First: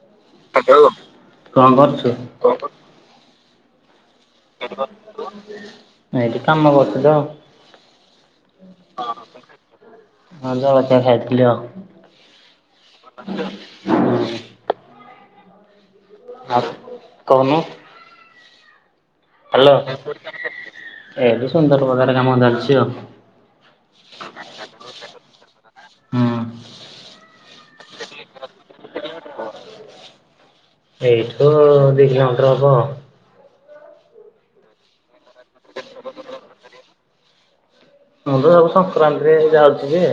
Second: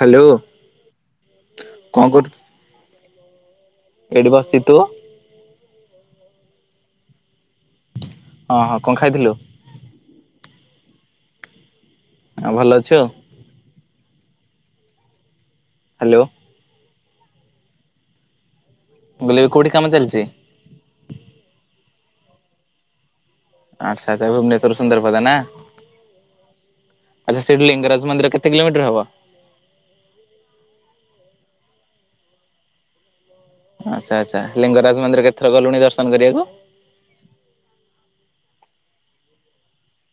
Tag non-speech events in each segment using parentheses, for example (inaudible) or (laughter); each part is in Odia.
ହ୍ୟାଲୋ। ହାଲୋ କଣ କରୁଛୁ? ଏଇଠି ବସିଛି ତୁ? ଏଇଠି କାମ କରୁଛ ତ ହଁ ହଁ କଣ ଆଉ। ଖାଇଥିଲୁ? ହଁ ଜଳଖିଆ ଖାଇଥିଲି ଆଉ। ଆଉ ଭଲ ଅଛୁ? ହଁ ହ୍ୟାଲୋ। ଆ କହୁନୁ? ମୁଁ କହିଲି କୋଉଠି ହ୍ୟାଲୋ କାମ ଚାଲିଛି? ଏନ୍ତି ସୁନ୍ଦର ବନରେ କାମ ଚାଲିଛି ଆଉ। ଆଚ୍ଛା ଆଛା ଭୁବନେଶ୍ୱର ସୁନ୍ଦରପଦା ନା? ହୁଁ। ଆଛା ସେଇଠୁ ଲିଙ୍ଗରାଜ ମନ୍ଦିର କେତେ କିଲୋମିଟର ହବ? ହ (unintelligible) ଏଇଠୁ ଦି କିଲମିଟର ହବ। ଆଚ୍ଛା ଆଚ୍ଛା ଲିଙ୍ଗରାଜ ମନ୍ଦିର କେଥର ଗଲୁଣି ଦର୍ଶନ କରିବାକୁ? ନ ହେଲେ ଆଉ ସଂକ୍ରାନ୍ତି ରେ ଯାଉଛି ଯେ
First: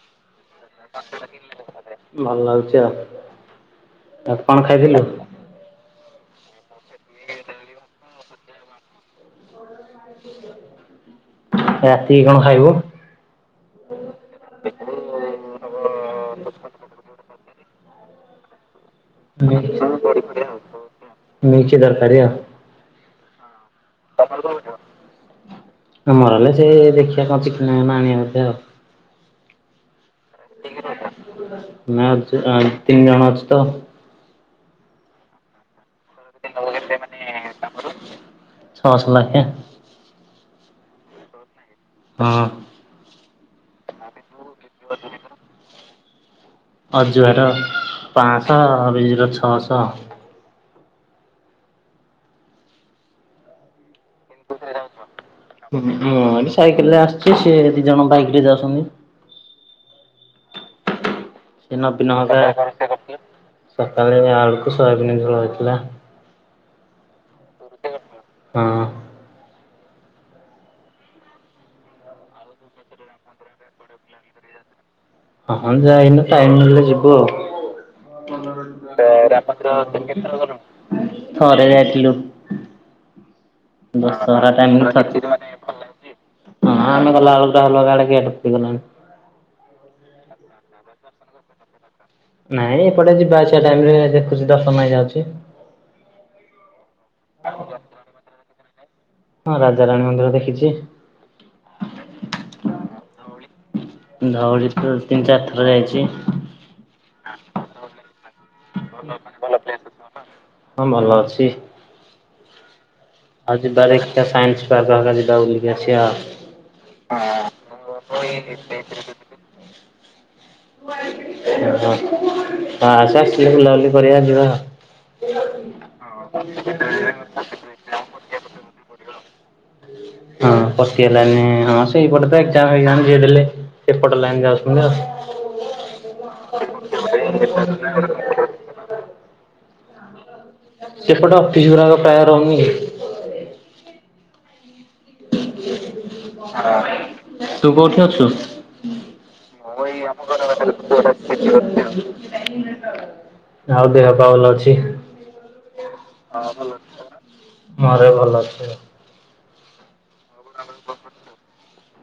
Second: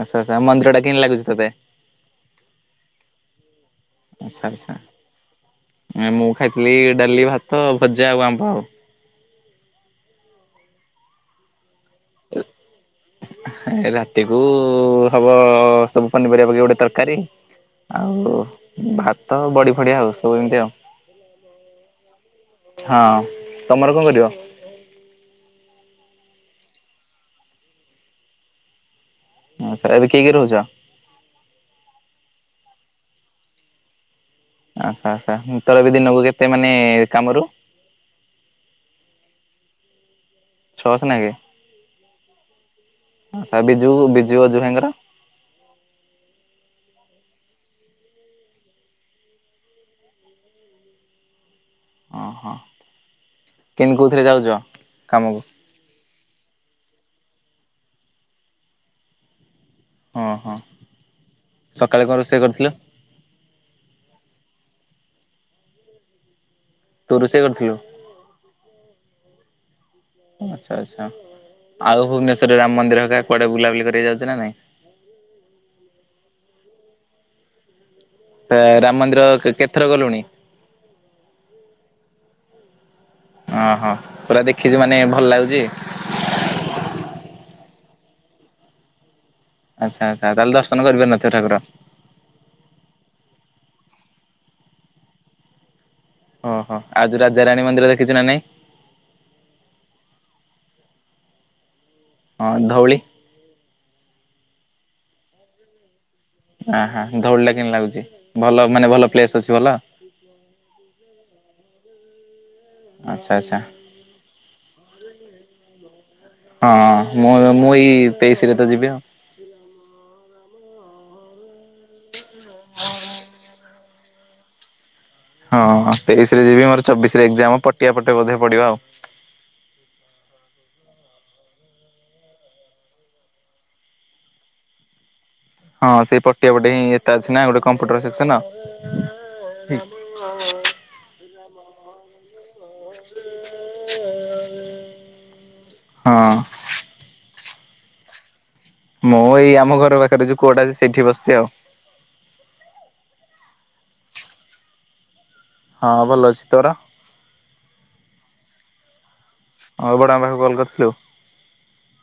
ଆଛା ଆଛା ମନ୍ଦି ଭଲ ଲାଗୁଛି ଆଉ ଆ ଆଚ୍ଛା କଣ ଆଚ୍ଛା ଖାଇଥିଲୁ? ମୁଁ ଖାଇଥିଲି ଡାଲି ଭାତ ଭଜା ଆଉ ଆମ୍ବ ଆଉ। ରାତି କଣ ଖାଇବୁ? ରାତି କୁ ହବ ସବୁ ପନିପରିବା ପକେଇକି ଗୋଟେ ତରକାରୀ। ଆଉ ଭାତ ବଡି ମିକ୍ସ ଫଡି ଆଉ ସବୁ ଏମିତି ଆଉ। ତରକାରୀ ଆଉ। ହଁ ତମର କଣ କରିବ? ଆମର ହେଲେ ସେ ଦେଖିବା କଣ ଚିକେନ ଫିକେନ୍ ବୋଧେ ଆଉ। ଆଛା ଏବେ କିଏ କିଏ ରହୁଛ? (unintelligible) ତିନି ଜଣ ଅଛୁତ। ଆଚ୍ଛା ଆଛା ତୋର ଏବେ ଦିନକୁ କେ (unintelligible) ଛଅଶ ଲାଖେ। ଛ ସ ନାଖେ? ହଁ। ବିଜୁ ବିଜୁ ଅଜୁ ଭାଇଙ୍କର? ଅଜୁ ଭାଇ ର ପଂଶା ବିଜୁ ର ଛ ସ। ଅହଁ କେମିତି କେଉଁଥିରେ ଯାଉଛ କାମକୁ? କେମିତି ଅଣି ସାଇକେଲ ରେ ଆସିଛି ସେ ଦି ଜଣ ବାଇକ ରେ ଯାଉଛନ୍ତି। ହଁ ହଁ। ସେ ସକାଳେ କଣ ନବୀନ ହକା ରୋଷେଇ କରିଥିଲୁ ରୋସେଇ କରିଥିଲେ ସକାଳେ ଆଳୁ କୁ ସୋୟାବିନ ଝୋଳ ହେଇଥିଲା। ତୁ ରୋଷେଇ କରିଥିଲୁ? ହଁ। ଆଚ୍ଛା ଆଚ୍ଛା ଆଉ ଭୁବନେଶ୍ୱରରେ ରାମ ମନ୍ଦିର ହେକା କୁଆଡ଼େ ବୁଲାବୁଲି କରି ଯାଉଛି ନା ନାଇଁ? ହଁ ଯାଇନି ଟାଇମ ହେଲେ ଯିବୁ ଆଉ। ରାମ ରାମ ମନ୍ଦିର କେତେଥର ତୁ ଗଲୁଣି? କେତେ ଥର ଗଲୁଣୁ? ଥରେ ଯାଇଥିଲି। ଓହୋ ପୁରା ଦଶହରା ଦେଖିଛୁ ଟାଇମ୍ ମାନେ ଭଲ ଲାଗୁଛି? (unintelligible) ହଁ ଆମେ ଗଲା ବେଳକୁ ଡହଲଗା ଆଡେ ଗେଟ୍ ପକେଇ ଦେଲେଣି। ଆଚ୍ଛା ଆଚ୍ଛା ତାଲେ ଦର୍ଶନ କରିପାରିନଥିବ ଠାକୁର। ନାଇଁ ଏପଟେ ଯିବା ଆସିବା ଟାଇମ ରେ ଦେଖୁଛି ଦର୍ଶନ ହେଇଯାଉଛି। ଓହ ଆଉ ରାଜା ରାଣୀ ମନ୍ଦିର ଦେଖିଛୁ ନା ନାଇଁ? ହଁ ରାଜାରାଣୀ ମନ୍ଦିର ଦେଖିଛି। ହଁ ଧଉଳି? ଧଉଳି ତି ତିନି ଚାରି ଥର ଯାଇଛି। ଆହା ଧଉଳିଟା କେମିତି ଲାଗୁଛି ଭଲ ମାନେ ଭଲ ପ୍ଲେସ ଅଛି ଭଲ? ହଁ ଭଲ ଅଛି। ଆଚ୍ଛା ଆଚ୍ଛା। ଆଉ ଯିବା ଦେଖିବା ସାଇନ୍ସି ପାର୍କ ହକା ବୁଲିକି ଆସିବା। ହଁ ମୁଁ ମୁଁ ଏଇ ତେଇସିରେ ତ ଯିବି ଆଉ। (unintelligible) ହଁ ତୁ ଆସେ ଆସିଲେ ବୁଲା ବୁଲି କରିବା ଯିବା। ହଁ ତେଇସି ରେ ଯିବି ମୋର ଚବିସିରେ ଏଜାମ ପଟିଆ ପଟେ ବୋଧେ ପଢ଼ିବ ଆଉ। ହଁ ପଟିଆଲାଇନି ହଁ ସେଇପଟେ ଏକ୍ସାମ ଫେକଜାମ୍ ଯିଏ ଦେଲେ ଏପଟ ଲାଇନ୍ ଯାଉସନ୍ତି ଆଉ। ହଁ ସେଇ ପଟିଆ ପଟେ ହିଁ ଏଟା ଅଛି ନା ଗୋଟେ କମ୍ପୁଟର ସେକ୍ସନ। ସେପଟେ ଅଫିସ ଗୁରାକ ପ୍ରାୟ ରହୁନି ଇ? ହଁ। ତୁ କୋଉଠି ଅଛୁ? ଏଇ ଆମ ମୁଁ ଘର ଏଇ ଆମ ଯୋଉ ଘର କୁଅଟା ଅଛି ପାଖରେ ଗୋଟେ ସେଇଠି ଦୋରା ଅଛି ବସିଛି ଆଉ। ସେଠି ବସିଚି ଆଉ। ଆଉ ଦେହ ପାଆ ଭଲ ଅଛି? ହଁ ଭଲ ଅଛି ତୋର ମୋର ବି ଭଲ ଅଛି। ଆଉ ବଡା ପାଖୁଁ କଲ୍ କରିଥିଲୁ?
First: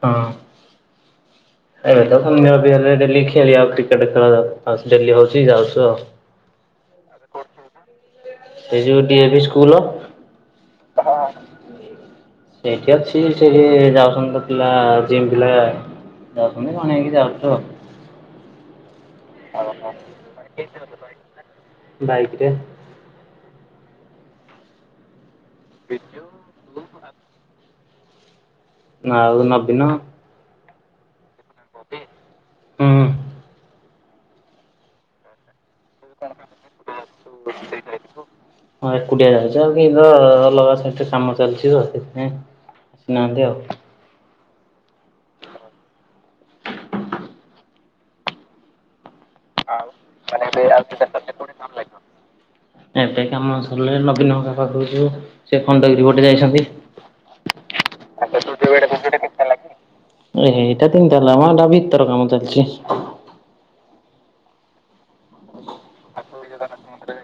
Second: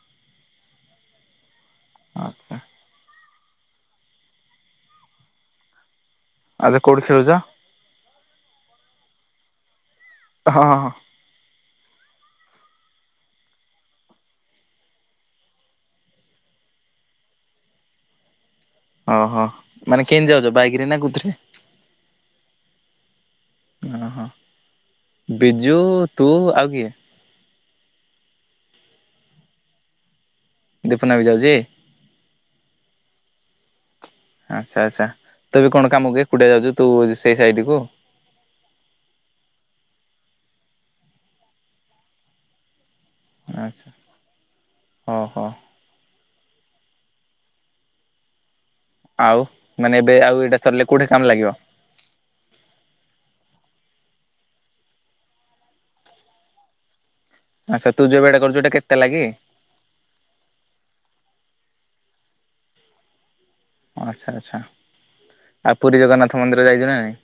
ହଁ ଏବେ ତ ଆଚ୍ଛା। ସଂଧ୍ୟା ଉଦି ହେଲେ ଡେଲି ଖେଳିଆଉ ଟି ଏବେ ତ ଆଉ ସେ ଡେଲି ହଉଚି ଯାଉଚୁ ଆଉ। ଆଜି କୋଉଠି ଖେଳୁଚ? ସେଇ ଯୋଉ ଡି ଏ ଭି ସ୍କୁଲ। ହଁ ହଁ। ସେଇଠି ଅଛି ସେଠି ଯାଉଛନ୍ତି ତ ପିଲା ଜିମ୍ ପିଲା। ଯାଉଚନ୍ତି କଣେଇକି ଯାଉଚୁ ଅ। ଅହ ମାନେ କେନ୍ତି ଯାଉଚ ବାଇକରେ ନା କୋଉଥିରେ? ବାଇକରେ। ଅହ ବିଜୁ ତୁ ଆଉ କିଏ? ନାଁ ଆଉ ନବୀନ। ଦୀପୁନା ବି ଯାଉଚି? ହୁଁ। ଆଚ୍ଛା ଆଚ୍ଛା ତୁ ବି କଣ କାମକୁ ଏକୁଟିଆ ଯାଉଚୁ ତୁ ସେ ସାଇଟ୍ କୁ? ହଁ ଏକୁଟିଆ ଯାଉଚି ଆଉ କି ଅଲଗା ସାଇଟ୍ ରେ କାମ ଚାଲିଚି ତ ସେଥିପାଇଁ। ଆସିନାହାନ୍ତି ଆଉ ଆଚ୍ଛା ହଁ ହ। ଆଉ ମାନେ ଏବେ ଆଉ ଏଟା ସରିଲେ କୋଉଠି କାମ ଲାଗିବ? ଏବେ କାମ ସରିଲେ ନବୀନ ହକା ପାଖୁକୁ ଯିବୁ ସେ ଖଣ୍ଡଗିରି ପଟେ ଯାଇଛନ୍ତି। ଆଚ୍ଛା ତୁ ଯୋଉ ବାଟେ କରୁଚୁ ହେଟା କେ ତାଲା କି? ଏ ହେଇଟା ତିନ ତାଲା ମ ଏଟା ଭିତର କାମ ଚାଲଚି। ଆଚ୍ଛା ଆଚ୍ଛା ଆ ପୁରୀ ଜଗନ୍ନାଥ ମନ୍ଦିର ଯାଇଚୁ ନା ନାଇଁ?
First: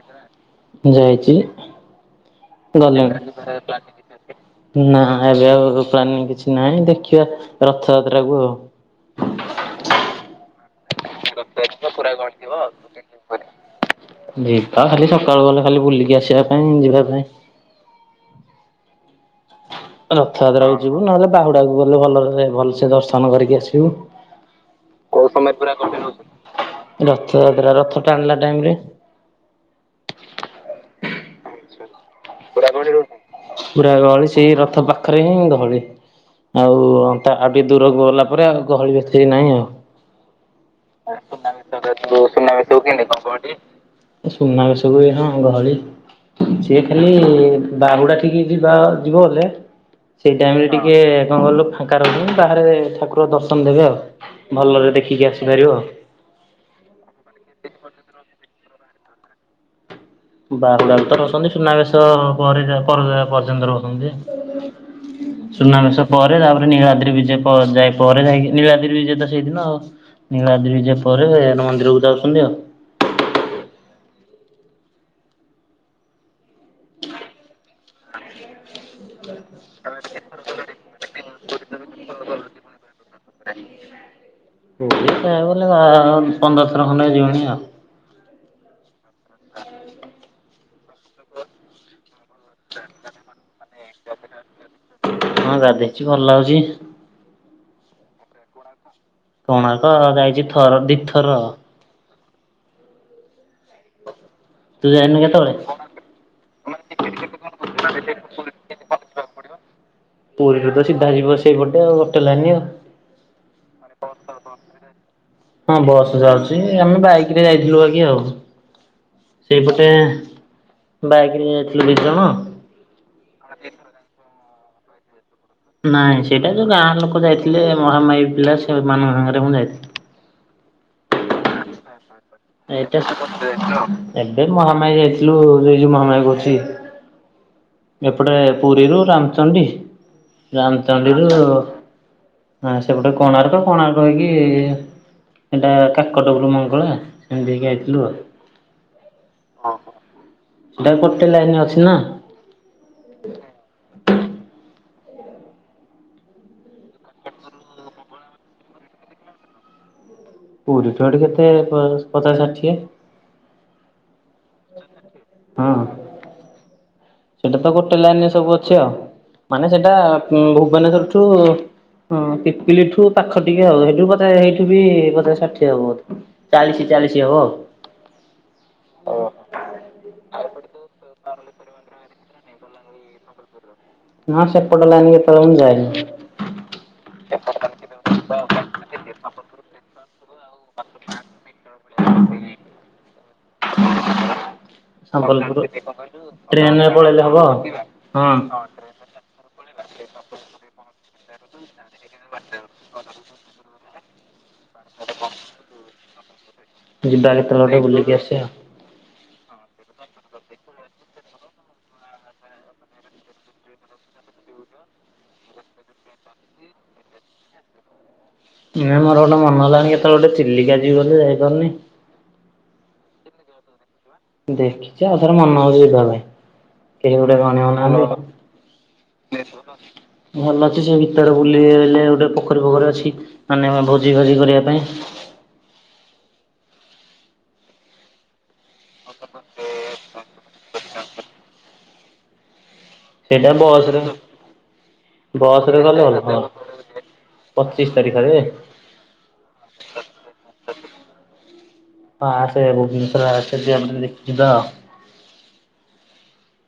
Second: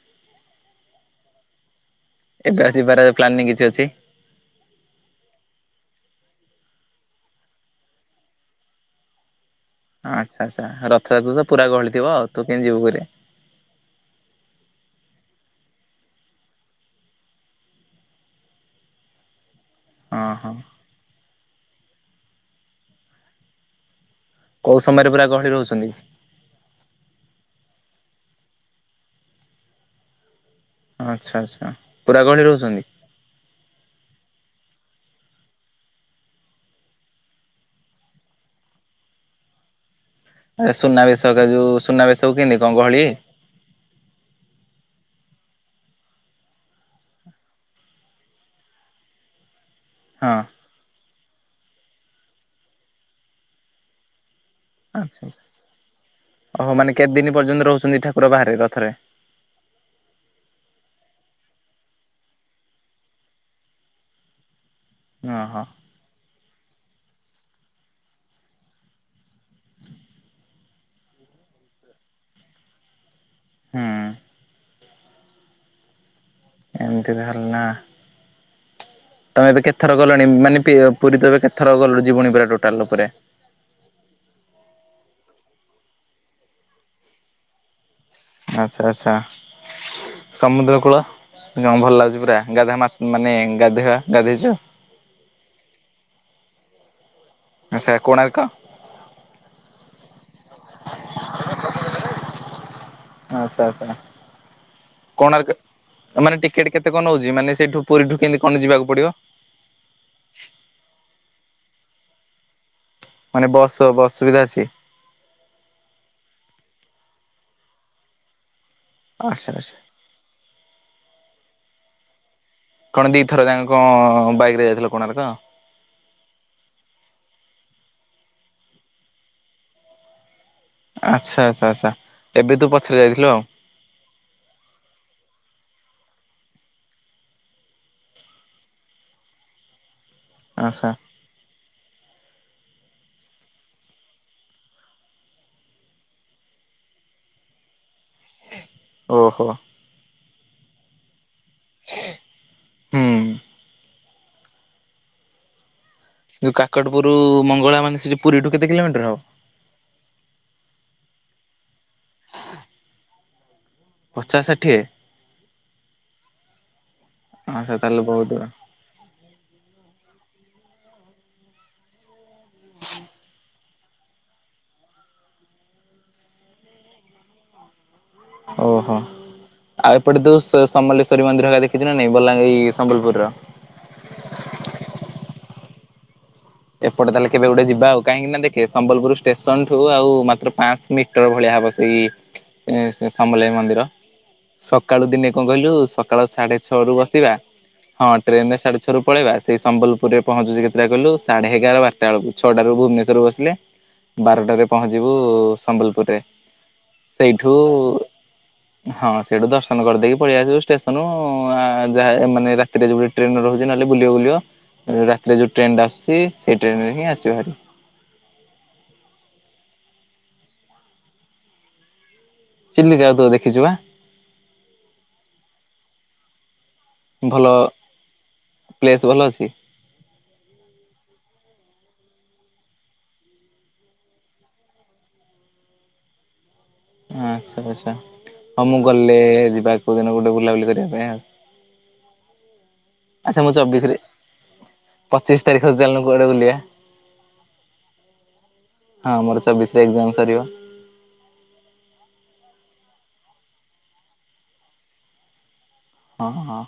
ଯାଇଚି ଏବେ ଆଉ ଯିବାର ପ୍ଲାନିଂ କିଛି ଅଛି? ଗଲିଣି ନାଁ ଏବେ ଆଉ ପ୍ଲାନି କିଛି ନାହିଁ ଦେଖିବା ରଥଯାତ୍ରାକୁ ଆଉ। ଆଚ୍ଛା ଆଚ୍ଛା ରଥଯାତ୍ର ତ ପୁରା ଗହଳିଥିବ ଆଉ ତୁ କେମି ଯିବୁ ପୁରି? ଯିବା ଖାଲି ସକାଳୁ ଗଲେ ଖାଲି ବୁଲିକି ଆସିବା ପାଇଁ ଯିବା ପାଇଁ। ହଁ ହଁ। ରଥଯାତ୍ରାକୁ ଯିବୁ ନହେଲେ ବାହୁଡାକୁ ଗଲେ ଭଲରେ ଭଲସେ ଦର୍ଶନ କରିକି ଆସିବୁ। କୋଉ ସମୟରେ ପୁରା ଗହଳି ରହୁଛନ୍ତି ରଥଯାତ୍ରା ରଥ ଟାଣିଲା ଟାଇମ୍ ରେ। ଆଚ୍ଛା ଆଚ୍ଛା ପୁରା ଗହଳି ରହୁଛନ୍ତି? ପୁରା ଗହଳି ସେଇ ରଥ ପାଖରେ ହିଁ ଗହଳି। ଆଉ ତା ଆଉ ଟିକେ ଦୂରକୁ ଗଲା ପରେ ଆଉ ଗହଳି ବେଶୀ ନାହିଁ ଆଉ। ଆଚ୍ଛା ସୁନାବେଶ ଏକା ଯୋଉ ସୁନାବେଶଟାକୁ କେମିତି କଣ ସୁନାବେଶକୁ ଗହଳି କେନ୍ତି କଁ କହ ଟିଏ। ଏ ସୁନାବେଶକୁ ବି ହଁ ଗହଳି ସିଏ ରେ ବାହୁଡ଼ା ଠିକି ଯିବା ଯିବ ବଲେ ହଁ ସେଇ ଟାଇମ ରେ ଟିକେ କଁ କଲୁ ଫାଙ୍କା ରହୁଚି ବାହାରେ ଠାକୁର ଦର୍ଶନ ଦେବେ ଆଉ। ଭଲରେ ଦେଖିକି ଆସିପାରିବ। ଅହ ମାନେ କେତେ ଦିନ ପର୍ଯ୍ୟନ୍ତ ରହୁଛନ୍ତି ଠାକୁର ବାହାରେ ରଥରେ? ବାହୁଡ଼ା ତ ରଛନ୍ତି ସୁନାବେଶ ପରେ ପର ପର୍ଯ୍ୟନ୍ତ ରହୁଛନ୍ତି। ଓହୋ ସୁନାବେଶ ପରେ ତାପରେ ନୀଳାଦ୍ରି ବିଜେ ପ ଯାଇ ପରେ ଯାଇକି ନୀଳାଦ୍ରି ବିଜେ ତ ସେଇଦିନ ନୀଳାଦ୍ରି ବିଜେ ପରେ ମନ୍ଦିରକୁ ଯାଉଛନ୍ତି ଆଉ। ହଁ। ଏମିତି ଧରିଲା। ତମେ ଏବେ କେତଥର ଗଲଣି ମାନେ ପି ପୁରୀ ତ ଏବେ କେତଥର ଗଲ ଯିଵଣି ପୁରା ଟୋଟାଲ ଉପରେ। (unintelligible) ପୁରୀ ପନ୍ଦର ଥର ଖଣ୍ଡେ ଯିବଣି ଆଉ। ଆଚ୍ଛା ଆଚ୍ଛା। ସମୁଦ୍ର କୂଳ ଭଲ ଲାଗୁଛି ପୁରା ଗାଧା ମା ମାନେ ଗାଧୋଇବା ଗାଧୋଇଛ? ହଁ ଗାଧେଇଛି ଭଲ ଲାଗୁଛି। ଆଛା କୋଣାର୍କ? କୋଣାର୍କ ଯାଇଛି ଥର ଦିଥର। ଆଛା ଆଛା। ତୁ ଯାଇନୁ କେତେବେଳେ କୋଣାର୍କ ମାନେ ଟିକେଟ କେତେ କଣ ନଉଛି ମାନେ ସେଇଠୁ ପୁରୀଠୁ କେମିତି କଣ ଯିବାକୁ ପଡିବ? ପୁରୀ ଠୁ ତ ସିଧା ଯିବ ସେଇପଟେ ଆଉ ଗୋଟେ ଲାଇନି ଆଉ। ମାନେ ବସ ବସ ସୁବିଧା ଅଛି? ହଁ ବସ୍ ଯାଉଛି ଆମେ ବାଇକ ରେ ଯାଇଥିଲୁ ଆଗେ ଆଉ ଆଚ୍ଛା ଆଚ୍ଛା। ସେଇପଟେ ବାଇକରେ ଯାଇଥିଲୁ ଦି ଜଣ କଣ ଦୁଇଥର ତାଙ୍କ କ ବାଇକ୍ରେ ଯାଇଥିଲ କୋଣାର୍କ ନାଇଁ ସେଇଟା ଯୋଉ ଗାଁ ଲୋକ ଯାଇଥିଲେ ମହାମାଇ ପିଲା ସେମାନଙ୍କ ସାଙ୍ଗରେ ମୁଁ ଯାଇଥିଲି। ଆଚ୍ଛା ଆଚଛା ଆଚ୍ଛା। ଏବେ ତୁ ପଛରେ ଏଟା ଯାଇଥିଲୁ ଆଉ ଏବେ ମହାମାରୀ ଯାଇଥିଲୁ ଏ ଯୋଉ ମହାମାରୀ କରୁଛି ଏପଟେ ପୁରୀରୁ ରାମଚଣ୍ଡୀ ଆଚ୍ଛା ରାମଚଣ୍ଡୀରୁ ହ ସେପଟେ କୋଣାର୍କ କୋଣାର୍କ ହେଇକି ଏଇଟା କାକଟ ପୁର୍ ମଙ୍ଗଳା ସେମିତି ହେଇକି ଆଇଥିଲୁ ଆଉ ଓହୋ ସେଟା ଗୋଟେ ଲାଇନ ଅଛି ନା ହୁଁ ଯୋଉ କାକଟପୁରରୁ ମଙ୍ଗଳା ମାନେ ସେଠ ପୁରୀଠୁ କେତେ କିଲୋମିଟର ହବ ପୁରୀ ଠୁ ହେଁଠି କେତେ ପ ପଚାଶ ଷାଠିଏ ପଚାଶ ଷାଠିଏ ହଁ ସେଟା ହଁ ତ ସେ ଗୋଟେ ତାହେଲେ ବହୁତ ଲାଇନରେ ଦୂର ସବୁ ଅଛି ଛି ଅ ମାନେ ସେଟା ଭୁବନେଶ୍ଵର ଠୁ ଉ ପିପିଲିଠୁ ପାଖ ଟିକେ ଆଉ ସେଇଠୁ ବତେ ସେଇଠୁ ବି ପଚାସ ଷାଠିଏ ହବ ଚାଳିଶ ଚାଳିଶ ହବ ଆଉ ଓହୋ ଆଉ ଏପଟେ ଦୋଶ୍ ସ ସମଲେଶ୍ୱରୀ ମନ୍ଦିର ହେରିକ ଦେଖିଚୁ ନା ନାଇ ବଲାଙ୍ଗୀରି ସମ୍ବଲପୁର ର ନାଁ ସେପଟ ଲାଇନ କେତେଳ ମୁଁ ଯାଇନି ଏପଟେ ତାହେଲେ କେବେ ଗୋଟେ ଯିବା ଆଉ କାହିଁକି ନା ଦେଖେ ସମ୍ବଲପୁର ଷ୍ଟେସନଠୁ ଆଉ ମାତ୍ର ପାଞ୍ଚ ମିିଟ ଟର ଭଳିଆ ହେବ ସେଇ ଶ ସମ୍ଲେଇ ମନ୍ଦିର ସକାଳୁ ଦିନେ କଣ ସମ୍ବଲପୁର କହିଲୁ ସକାଳୁ ସାଢେ ଟ୍ରେନରେ ଛଅରୁୁ ପଳେଇଲେ ବସିବା ହବ ଆଉ ହଁ ଟ୍ରେନରେ ସାଢେ ଛରୁ ପଳେଇବା ସେ ସମ୍ବଲପୁରରେ ପହଞ୍ଚୁଛି କେତେଟା କଲୁ ସାଢେ ଏଗାର ବାରାଟା ବେଳୁକୁ ଛଅଟା ର ଭୁବେନେଶ୍ୱର ବସିଲେ ବାରଟାରେ ପହଞ୍ଚିବୁ ସମ୍ବଲପୁରରେ ଯିବା ସେଇଠୁ କେତେବେଳେ ଗୋଟେ ବୁଲିକି ଆସିବା ଆଉ। ହଁ ସେଠୁ ଦର୍ଶନ କରିଦେଇକି ପଳେଇଆ ଆସିବୁ ଷ୍ଟେସନ ଆ ଯାହା ମାନେ ରା ତିରେଉ ଗୋଟେ ଟ୍ରେନ ରହୁଚି ନହେଲେ ବୁଲିବା ବୁଲିବ ରାତିରେ ଯଉ ଟ୍ରେନଟା ଆସୁଚି ସେଇ ଟ୍ରେନ ରେ ହିଁ ଆସିବହାରି। ନଁ ମୋର ଗୋଟେ ମନ ହେଲାଣି କେତେବେଳେ ଗୋଟେ ଚିଲିକା ଯିବି ବୋଲି ଯାଇପାରୁନି ଚିଲିକା ଏବେ ଦେଖିଚୁ ପା ଦେଖିଚି ଆଉ ଥର ମନ ହୋଉଚି ଯିବା ପାଇଁ କେହି ଗୋଟେ ଭଲ କଣ ପ୍ଲେସ୍ ଭଲ ଯାଉନାହାନ୍ତି ଅଛି ଭଲ ଅଛି ସେ ଭିତରେ ବୁଲିଲେ ଗୋଟେ ପୋଖରୀ ଫୋଖରୀ ଅଛି ମାନେ ଭୋଜି ଫୋଜି କରିବା ପାଇଁ ଆଚ୍ଛା ଆଚ୍ଛା ହୋଉ ମୁଁ ଗଲେ ଯିବା କୋଉ ଦିନ ଗୋଟେ ବୁଲାବୁଲି କରିବା ପାଇଁ ଆଉ। ଆଚ୍ଛା ସେଇଟା ମୁଁ ଚବିଶରେ ବସ୍‌ରେ ପଚିଶ ତାରିଖ ବସ୍‌ରେ ଚାଲୁନୁ କୁଆଡେ ହବ। ବୁଲିବା ପଚିଶ ତାରିଖରେ ହଁ ହଁ ମୋର ଚବିଶରେ ଏକ୍ଜାମ ସରିବ ଆସେ ଭୁବନେଶ୍ଵର ଆସ ଯିବା ବୁଲି ଯିବା ଆଉ ହଁ ହଁ।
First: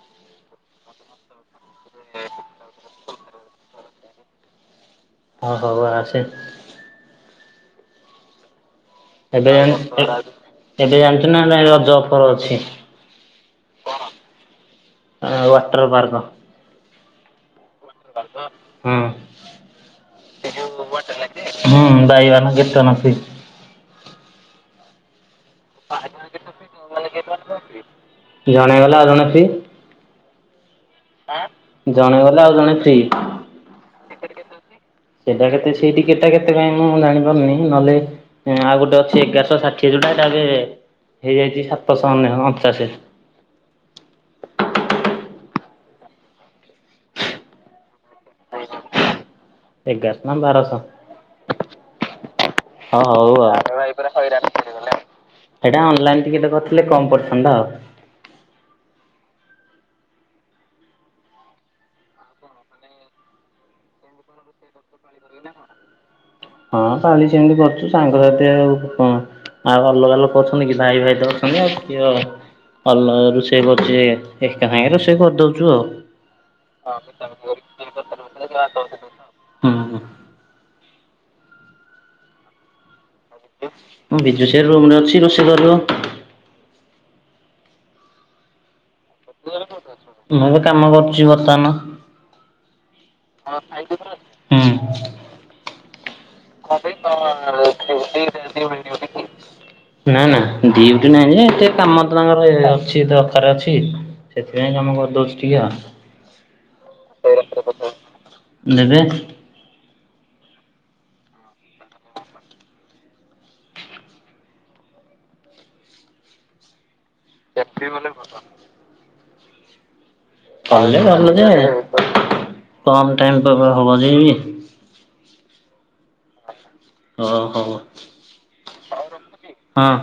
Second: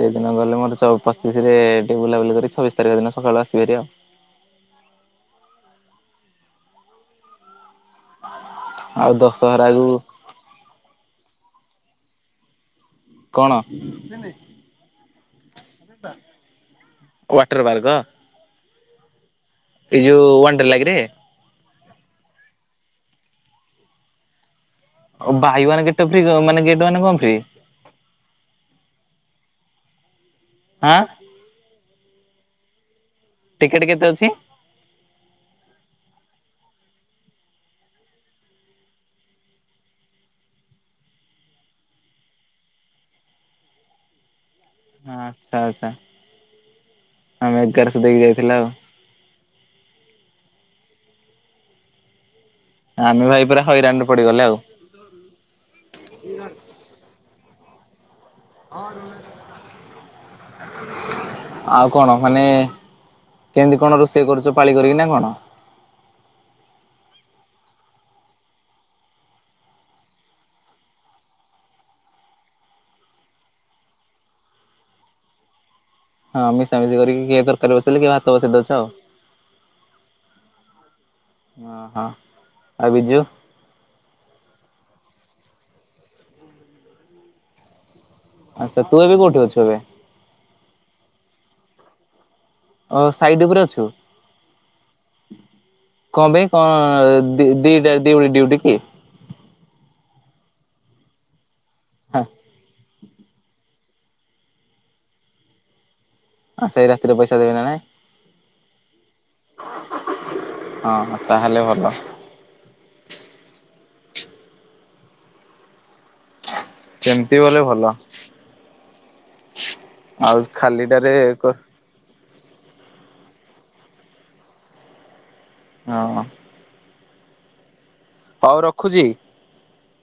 ସେଇଦିନ ଗଲେ ମୋର ପଚିଶ ରେ ଟେ ବୁଲାବୁଲି କରି ଛବିଶ ତାରିଖ ଦିନ ସକାଳୁ ଆସିବିହାରି ଆଉ। ହୋଉ ସାଙ୍ଗ ଆସେ ଆଉ ଏବେ ଦଶହରାକୁ ଜାଣି-ଜାଣିଚୁନା ନା ନାଇଁ ଜବ୍ ଫବ୍ ଅଛି କଣ ହଁ ବା ୱାଟର ବାର୍ଗ ହୁଁ ଯୋଉ ସେ ୱାଣ୍ଡର ଯୋଉ ଲାଗରେ ୱାଟ ହୁଁ buy one get one free. ଓ ବାଇୱାନ ଗେଟେ ଫି ମାନ ଗେଟ ମାନେ କଣ ଫ୍ରି? ଜଣେଗଲେ ଆଉ ଜଣେ ଫ୍ରି। ଆଁ। ଜଣେ ଗଲେ ଆଉ ଜଣେ ଫ୍ରି। ଟିକେଟ୍ କେତେ ଅଛି? ସେଇଟା କେତେ ସିଟ କେଟା କେତେ ପାଇଁ ମୁଁ ଜାଣିପାରୁନି ନହେଲେ ଆଉ ଗୋଟେ ଅଛି ଏଗାରଶହ ଷାଠିଏ ଯୋଉଟା ଏଟା ହେଇଯାଇଛି ସାତଶହ ଅଣଚାଶେ ହଁ ଆଚ୍ଛା ଆଚ୍ଛା ଆମେ ଏଗାରଶହ ଦେଇକି ଯାଇଥିଲା ଆଉ ଏଗାରଶହ ନା ବାରଶହ? ହଁ ଆମେ ହୋଉ ଭାଇ ପୁରା ଆଉ ହଇରାଣରେ ଏଇଟା ପଡିଗଲେ ଆଉ ଅନଲାଇନ ଟିକେଟ କରିଥିଲେ କମ୍ ପଡିଥାନ୍ତା ଆଉ। ଆଉ କଣ ମାନେ କେମିତି କଣ ରୋଷେଇ କରୁଚ ପାଳି କରିକିନା ନା କଣ? ହଁ କାଲି ସେମିତି କରୁଚୁ ସାଙ୍ଗସାଥି ଆଉ କଣ ଆଉ ଅଲଗାଲୋକ ଅଛନ୍ତି କି ଭାଇ ଭାଇ ତ ଅଛନ୍ତି ଆଉ କିଏ? ଅଲଗା ରୋଷେଇ କରୁଛି ଏକା ସାଙ୍ଗରେ ରୋଷେଇ କରିଦୋଉଛୁ ଆଉ। ହଁ ମିଶାମିଶି କରିକି କିଏ ତରକାରୀ ବସେଇଲେ କିଏ ହୁଁ। ଅ ହଁ ଆଉ ବିଜୁ? ବିଜୁ ସେ ରୁମ୍ ରେ ଅଛି ରୋଷେଇ କରିବ। ଆଚ୍ଛା ତୁ ଏବେ କୋଉଠି ଅଛୁ ଏବେ? ମୁଁ ଏବେ କାମ କରୁଚି ବର୍ତ୍ତମାନ। ଅସ ହୁଁ। (unintelligible) ନା ନା କଣ ପାଇଁ କଣ ଡିଉଟି ଦି ନାହିଁ ଦିଟା ଯେ ଡ୍ୟୁଟି କି? ଏତେ କାମ ତାଙ୍କର ଅଛି, ଦରକାର ଅଛି। ସେଥିପାଇଁ କାମ କରିଦଉଛି ଟିକେ ଆଉ। ହଁ ସେଇ ରାତିରେ ପଇସା ଦେବେ ନାଇଁ? ଦେବେ। ହଁ ତାହେଲେ ଭଲ। (inaudible) ସେମିତି ବଲେ ଭଲ। ଆଉ କଲେ ଖାଲିଟାରେ ଭଲ ଜେ କମ୍ ଟାଇମ (unintelligible) ହବ ନି। ହଁ। ହଉ, ହଉ। ହଉ ରଖୁଛି? ହଁ।